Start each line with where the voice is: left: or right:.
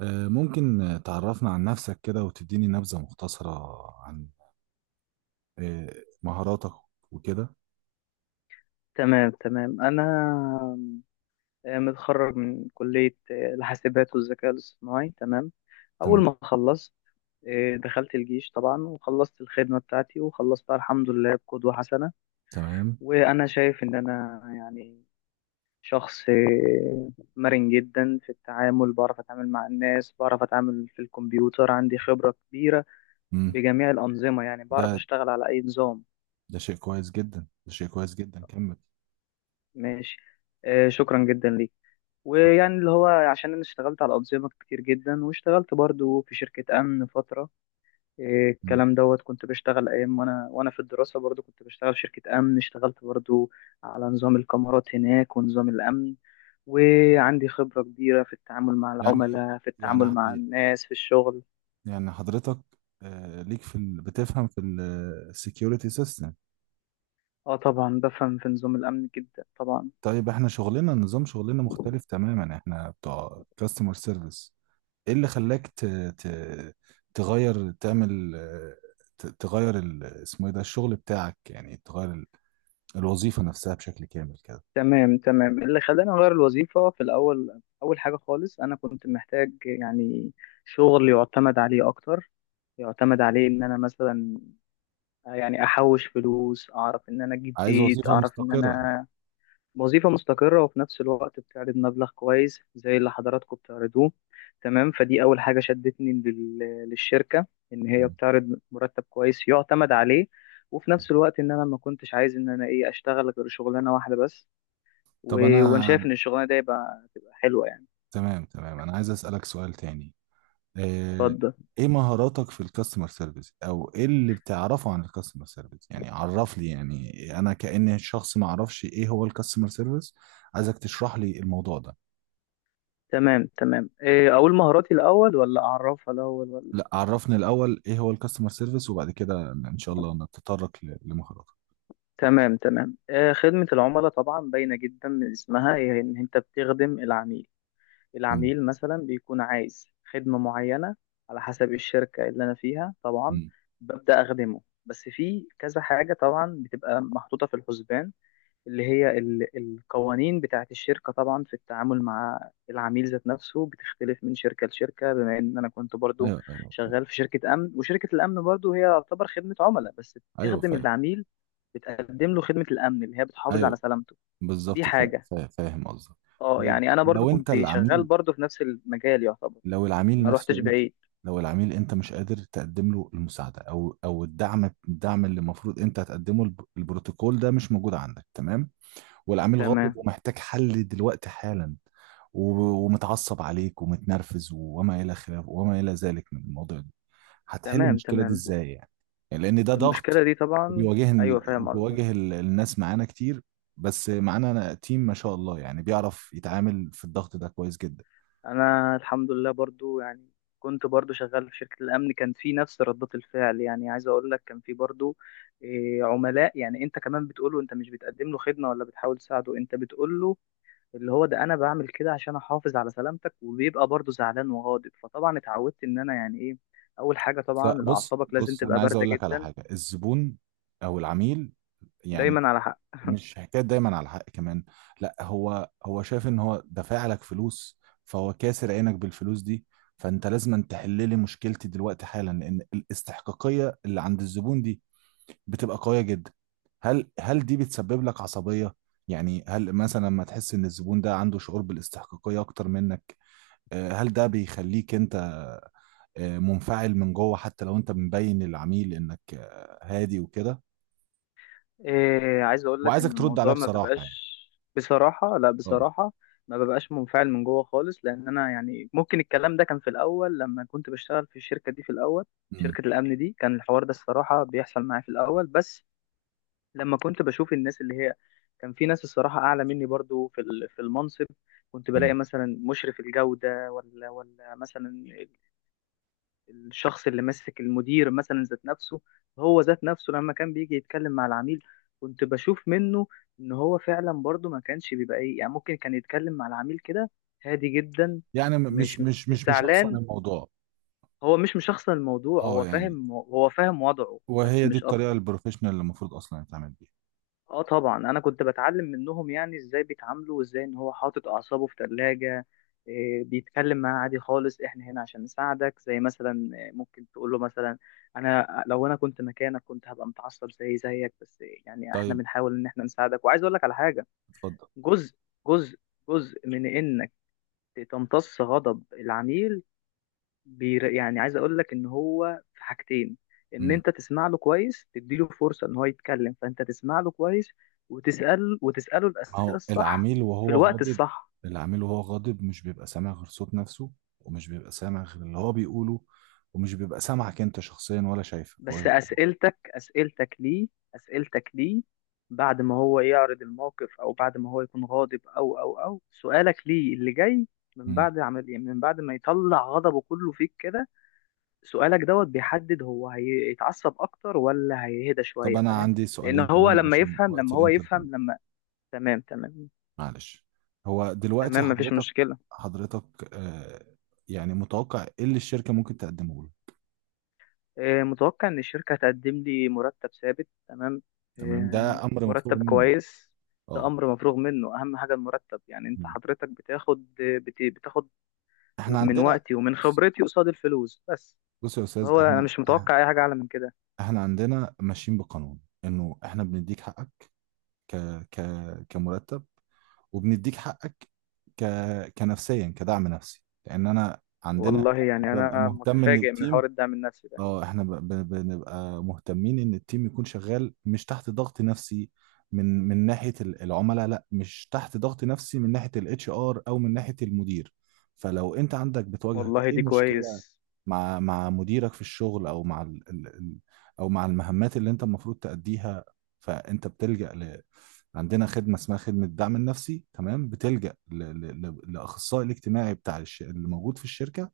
right: ممكن تعرفنا عن نفسك كده وتديني نبذة مختصرة عن آه، مهاراتك وكده.
left: تمام تمام أنا متخرج من كلية الحاسبات والذكاء الاصطناعي. تمام، أول
right: تمام،
left: ما خلصت دخلت الجيش طبعا وخلصت الخدمة بتاعتي وخلصتها الحمد لله بقدوة حسنة.
right: تمام.
left: وأنا شايف إن أنا يعني شخص مرن جدا في التعامل، بعرف أتعامل مع الناس، بعرف أتعامل في الكمبيوتر، عندي خبرة كبيرة
right: مم.
left: بجميع الأنظمة، يعني
right: ده
left: بعرف أشتغل على أي نظام.
right: ده شيء كويس جدا، ده شيء كويس جدا، كمل.
left: ماشي، شكرا جدا ليك.
right: اتفضل.
left: ويعني اللي هو عشان انا اشتغلت على انظمه كتير جدا، واشتغلت برضو في شركه امن فتره، إيه
right: مم.
left: الكلام دوت، كنت بشتغل ايام وانا في الدراسه، برضو كنت بشتغل في شركه امن، اشتغلت برضو على نظام الكاميرات هناك ونظام الامن. وعندي خبره كبيره في التعامل مع
right: يعني
left: العملاء، في
right: يعني
left: التعامل مع الناس في الشغل.
right: يعني حضرتك ليك في بتفهم في السكيورتي سيستم؟
left: اه طبعا بفهم في نظام الامن جدا طبعا.
right: طيب احنا شغلنا، نظام شغلنا مختلف تماما، احنا بتوع كاستمر سيرفيس. ايه اللي خلاك ت... تغير، تعمل تغير اسمه ايه ده الشغل بتاعك، يعني تغير الوظيفة نفسها بشكل كامل كده؟
left: تمام تمام، اللي خلاني اغير الوظيفه في الاول، اول حاجه خالص انا كنت محتاج يعني شغل يعتمد عليه اكتر، يعتمد عليه ان انا مثلا يعني احوش فلوس، اعرف ان انا اجيب
right: عايز
left: بيت،
right: وظيفة
left: اعرف ان
right: مستقرة.
left: انا وظيفة مستقرة، وفي نفس الوقت بتعرض مبلغ كويس زي اللي حضراتكم بتعرضوه. تمام، فدي اول حاجة شدتني للشركة، ان هي بتعرض مرتب كويس يعتمد عليه. وفي نفس الوقت ان انا ما كنتش عايز ان انا ايه اشتغل غير شغلانة واحدة بس و...
right: طب انا
left: وانا شايف ان الشغلانة دي يبقى تبقى حلوة يعني.
right: تمام، تمام، انا عايز اسألك سؤال تاني. آه،
left: اتفضل.
right: ايه مهاراتك في الكاستمر سيرفيس، او ايه اللي بتعرفه عن الكاستمر سيرفيس؟ يعني عرف لي، يعني انا كأني شخص ما اعرفش ايه هو الكاستمر سيرفيس. عايزك تشرح لي الموضوع ده.
left: تمام تمام، إيه اقول مهاراتي الاول ولا اعرفها الاول ولا؟
right: لا، عرفني الاول ايه هو الكاستمر سيرفيس، وبعد كده ان شاء الله نتطرق لمهاراتك.
left: تمام تمام، خدمة العملاء طبعا باينة جدا من اسمها، هي إن أنت بتخدم العميل.
right: مم.
left: العميل مثلا بيكون عايز خدمة معينة على حسب الشركة اللي أنا فيها طبعا،
right: مم.
left: ببدأ أخدمه، بس في كذا حاجة طبعا بتبقى محطوطة في الحسبان، اللي هي القوانين بتاعت الشركة طبعا في التعامل مع العميل. ذات نفسه بتختلف من شركة لشركة. بما إن أنا كنت برضو
right: ايوه، ايوه، فاهم.
left: شغال في شركة أمن، وشركة الأمن برضو هي تعتبر خدمة عملاء، بس
right: ايوه
left: بتخدم
right: فاهم.
left: العميل، بتقدم له خدمة الأمن اللي هي بتحافظ على
right: ايوه
left: سلامته. دي
right: بالظبط،
left: حاجة.
right: فاهم قصدك.
left: اه
right: طيب
left: يعني أنا برضو
right: لو انت
left: كنت شغال
right: العميل،
left: برضو في نفس المجال يعتبر،
right: لو العميل
left: ما
right: نفسه
left: روحتش
right: انت،
left: بعيد.
right: لو العميل انت مش قادر تقدم له المساعده او او الدعم، الدعم اللي المفروض انت هتقدمه، البروتوكول ده مش موجود عندك، تمام؟ والعميل غاضب
left: تمام
right: ومحتاج حل دلوقتي حالا، ومتعصب عليك ومتنرفز وما الى خلاف وما الى ذلك من الموضوع، هتحل
left: تمام.
right: المشكله دي
left: تمام،
right: ازاي يعني؟ يعني لان ده
left: المشكلة
right: ضغط.
left: دي طبعا،
right: وبيواجه،
left: أيوة فاهم قصدك.
right: وبيواجه الناس معانا كتير، بس معانا أنا تيم ما شاء الله يعني بيعرف يتعامل في الضغط ده كويس جدا.
left: انا الحمد لله برضو يعني كنت برضو شغال في شركة الامن، كان في نفس ردات الفعل، يعني عايز اقول لك كان في برضو عملاء يعني انت كمان بتقوله انت مش بتقدم له خدمة ولا بتحاول تساعده، انت بتقوله اللي هو ده انا بعمل كده عشان احافظ على سلامتك، وبيبقى برضو زعلان وغاضب. فطبعا اتعودت ان انا يعني ايه، اول حاجة
right: لا
left: طبعا
right: بص،
left: اعصابك لازم
right: بص،
left: تبقى
right: انا عايز
left: باردة
right: اقول لك على
left: جدا
right: حاجه: الزبون او العميل يعني
left: دايما. على
right: مش حكايه دايما على الحق كمان، لا، هو شايف ان هو دافع لك فلوس، فهو كاسر عينك بالفلوس دي، فانت لازم تحل لي مشكلتي دلوقتي حالا، لان الاستحقاقيه اللي عند الزبون دي بتبقى قوية جدا. هل دي بتسبب لك عصبية؟ يعني هل مثلا لما تحس ان الزبون ده عنده شعور بالاستحقاقية اكتر منك، هل ده بيخليك انت منفعل من جوه، حتى لو انت مبين للعميل انك هادي وكده؟
left: إيه عايز اقول لك ان
right: وعايزك ترد عليها
left: الموضوع ما
right: بصراحة يعني.
left: بيبقاش، بصراحة لا،
right: اه.
left: بصراحة ما ببقاش منفعل من جوه خالص، لان انا يعني ممكن الكلام ده كان في الاول لما كنت بشتغل في الشركة دي في الاول،
right: أمم،
left: شركة الامن دي، كان الحوار ده الصراحة بيحصل معايا في الاول بس. لما كنت بشوف الناس اللي هي كان في ناس الصراحة اعلى مني برضو في في المنصب، كنت
right: أمم.
left: بلاقي مثلا مشرف الجودة ولا ولا مثلا الشخص اللي ماسك المدير مثلا ذات نفسه، هو ذات نفسه لما كان بيجي يتكلم مع العميل كنت بشوف منه ان هو فعلا برضه ما كانش بيبقى ايه يعني، ممكن كان يتكلم مع العميل كده هادي جدا.
right: يعني م- مش
left: مش
right: مش مش مش شخصا
left: زعلان،
right: الموضوع.
left: هو مش مشخصن الموضوع،
right: اه
left: هو
right: يعني.
left: فاهم، هو فاهم وضعه بس،
right: وهي دي
left: مش
right: الطريقة
left: اكتر.
right: البروفيشنال اللي المفروض اصلا يتعامل بيها.
left: اه طبعا انا كنت بتعلم منهم يعني ازاي بيتعاملوا، وازاي ان هو حاطط اعصابه في ثلاجة، بيتكلم معاه عادي خالص، احنا هنا عشان نساعدك، زي مثلا ممكن تقول له مثلا انا لو انا كنت مكانك كنت هبقى متعصب زي زيك، بس يعني احنا
right: طيب.
left: بنحاول ان احنا نساعدك. وعايز اقول لك على حاجة،
right: اتفضل.
left: جزء جزء جزء من انك تمتص غضب العميل، يعني عايز اقول لك ان هو في حاجتين، ان انت تسمع له كويس، تديله فرصة ان هو يتكلم فانت تسمع له كويس، وتسأل وتسأله
right: ما
left: الأسئلة
right: هو
left: الصح
right: العميل
left: في
right: وهو
left: الوقت
right: غاضب.
left: الصح.
right: العميل وهو غاضب مش بيبقى سامع غير صوت نفسه، ومش بيبقى سامع غير اللي هو بيقوله، ومش بيبقى سامعك انت شخصيا ولا شايفك. هو
left: بس
right: جا-.
left: أسئلتك ليه بعد ما هو يعرض الموقف، او بعد ما هو يكون غاضب، او او او سؤالك ليه اللي جاي من
right: مم.
left: بعد عمل، يعني من بعد ما يطلع غضبه كله فيك كده، سؤالك دوت بيحدد هو هيتعصب اكتر ولا هيهدى
right: طب
left: شويه،
right: انا
left: فاهم؟
right: عندي
left: لان
right: سؤالين
left: هو
right: كمان
left: لما
right: عشان
left: يفهم
right: وقت
left: لما هو يفهم
right: الانترفيو.
left: لما. تمام تمام.
right: معلش. هو دلوقتي
left: تمام مفيش
right: حضرتك،
left: مشكله.
right: حضرتك، آه، يعني متوقع ايه اللي الشركة ممكن تقدمه له؟
left: متوقع ان الشركه هتقدم لي مرتب ثابت. تمام،
right: تمام،
left: آه،
right: ده امر مفروغ
left: مرتب
right: منه.
left: كويس. ده
right: اه.
left: امر مفروغ منه، اهم حاجه المرتب، يعني انت
right: مم.
left: حضرتك بتاخد بتاخد
right: احنا
left: من
right: عندنا،
left: وقتي ومن
right: بص،
left: خبرتي قصاد الفلوس بس.
right: بص يا استاذ،
left: هو انا
right: احنا،
left: مش متوقع اي حاجه اعلى من كده.
right: احنا عندنا ماشيين بقانون انه احنا بنديك حقك ك ك كمرتب، وبنديك حقك ك كنفسيا، كدعم نفسي، لان انا عندنا
left: والله يعني
right: انا ببقى
left: انا
right: مهتم ان
left: متفاجئ من
right: التيم،
left: حوار الدعم النفسي ده.
right: اه احنا بنبقى مهتمين ان التيم يكون شغال مش تحت ضغط نفسي. من ناحية العملاء، لا، مش تحت ضغط نفسي من ناحية الاتش ار او من ناحية المدير. فلو انت عندك بتواجهك
left: والله
right: اي
left: دي
right: مشكلة
left: كويس.
right: مع مديرك في الشغل، او مع ال، او مع المهمات اللي انت المفروض تأديها، فانت بتلجأ عندنا خدمة اسمها خدمة الدعم النفسي، تمام؟ بتلجأ لأخصائي الاجتماعي بتاع اللي موجود في الشركة،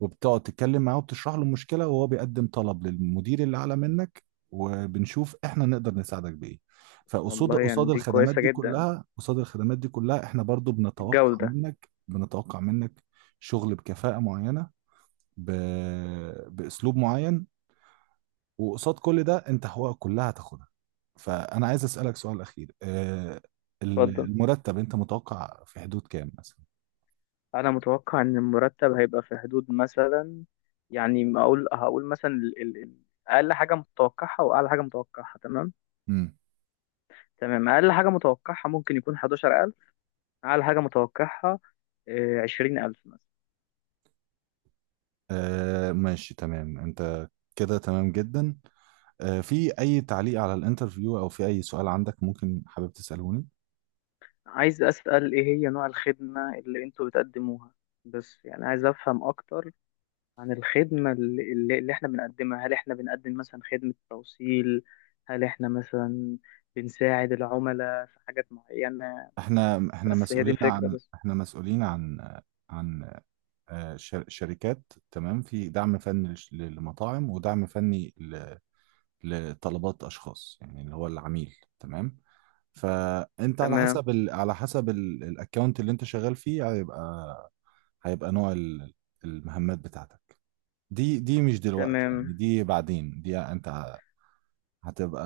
right: وبتقعد تتكلم معاه وبتشرح له المشكلة، وهو بيقدم طلب للمدير اللي أعلى منك، وبنشوف احنا نقدر نساعدك بإيه. فقصاد،
left: والله يعني
right: قصاد
left: دي
right: الخدمات
left: كويسة
right: دي
left: جدا،
right: كلها، قصاد الخدمات دي كلها، احنا برضو بنتوقع
left: الجودة.
right: منك، بنتوقع منك شغل بكفاءة معينة، ب... باسلوب معين، وقصاد كل ده انت حقوقك كلها هتاخدها. فانا عايز اسالك سؤال اخير،
left: اتفضل،
right: المرتب انت متوقع في حدود كام مثلا؟
left: أنا متوقع إن المرتب هيبقى في حدود مثلا، يعني أقول هقول مثلا ال ال ال أقل حاجة متوقعها وأعلى حاجة متوقعها. تمام،
right: امم.
left: تمام، أقل حاجة متوقعها ممكن يكون 11,000، أعلى حاجة متوقعها 20,000 مثلا.
right: آه ماشي، تمام، انت كده تمام جدا. آه في اي تعليق على الانترفيو او في اي سؤال عندك ممكن حابب تسالوني؟
left: عايز أسأل إيه هي نوع الخدمة اللي أنتوا بتقدموها، بس يعني عايز أفهم أكتر عن الخدمة اللي احنا بنقدمها. هل احنا بنقدم مثلا خدمة توصيل؟ هل احنا مثلا بنساعد العملاء في حاجات معينة؟
right: احنا
left: بس هي دي
right: مسؤولين
left: الفكرة
right: عن،
left: بس.
right: احنا مسؤولين عن، عن شركات، تمام، في دعم فني للمطاعم ودعم فني لطلبات اشخاص، يعني اللي هو العميل، تمام؟ فانت على
left: تمام
right: حسب على حسب الاكونت اللي انت شغال فيه، هيبقى، هيبقى نوع المهمات بتاعتك. دي مش دلوقتي يعني،
left: تمام.
right: دي بعدين، دي انت هتبقى،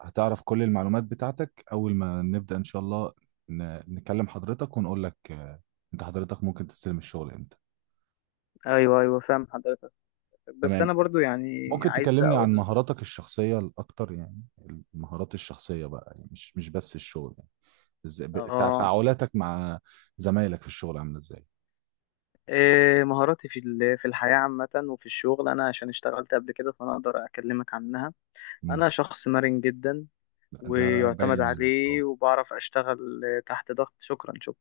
right: هتعرف كل المعلومات بتاعتك اول ما نبدأ ان شاء الله، نكلم حضرتك ونقول لك انت حضرتك ممكن تستلم الشغل امتى.
left: ايوه ايوه فاهم حضرتك، بس
right: تمام.
left: انا برضو يعني
right: ممكن
left: عايز
right: تكلمني عن
left: اقول
right: مهاراتك الشخصية الأكتر يعني، المهارات الشخصية بقى، يعني مش بس الشغل،
left: اه،
right: تفاعلاتك مع زمايلك في الشغل عامله ازاي؟
left: إيه مهاراتي في في الحياة عامة وفي الشغل. أنا عشان اشتغلت قبل كده فأنا أقدر أكلمك عنها.
right: مم.
left: أنا شخص مرن جدا
right: لا، ده
left: ويعتمد
right: باين عليك، اه.
left: عليه وبعرف أشتغل تحت ضغط. شكرا شكرا.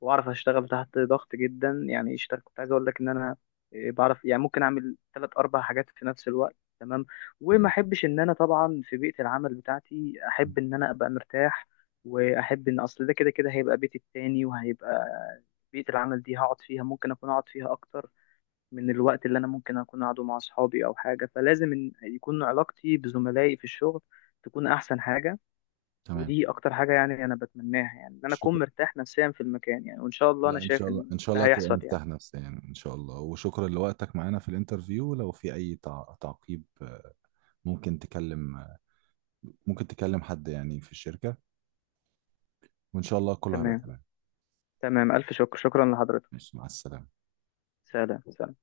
left: واعرف اشتغل تحت ضغط جدا يعني اشتغل، كنت عايز اقول لك ان انا بعرف يعني ممكن اعمل ثلاث اربع حاجات في نفس الوقت. تمام، وما
right: مم.
left: احبش ان انا طبعا في بيئة العمل بتاعتي،
right: مم.
left: احب ان انا ابقى مرتاح، واحب ان اصل ده كده كده هيبقى بيتي التاني، وهيبقى بيئة العمل دي هقعد فيها، ممكن اكون اقعد فيها اكتر من الوقت اللي انا ممكن اكون قاعده مع اصحابي او حاجة. فلازم إن يكون علاقتي بزملائي في الشغل تكون احسن حاجة.
right: تمام.
left: ودي اكتر حاجه يعني انا بتمناها، يعني ان انا اكون
right: شكرا.
left: مرتاح نفسيا في المكان، يعني وان شاء الله انا
right: لا ان شاء
left: شايف
right: الله،
left: ان
right: ان شاء
left: ده
right: الله تبقى
left: هيحصل يعني.
right: مرتاح نفسيا ان شاء الله. وشكرا لوقتك معانا في الانترفيو. لو في اي تعقيب، ممكن تكلم، ممكن تكلم حد يعني في الشركه، وان شاء الله كله هيبقى
left: تمام
right: تمام.
left: تمام، الف شكر، شكرا لحضرتك.
right: ماشي، مع السلامه.
left: سلام سلام.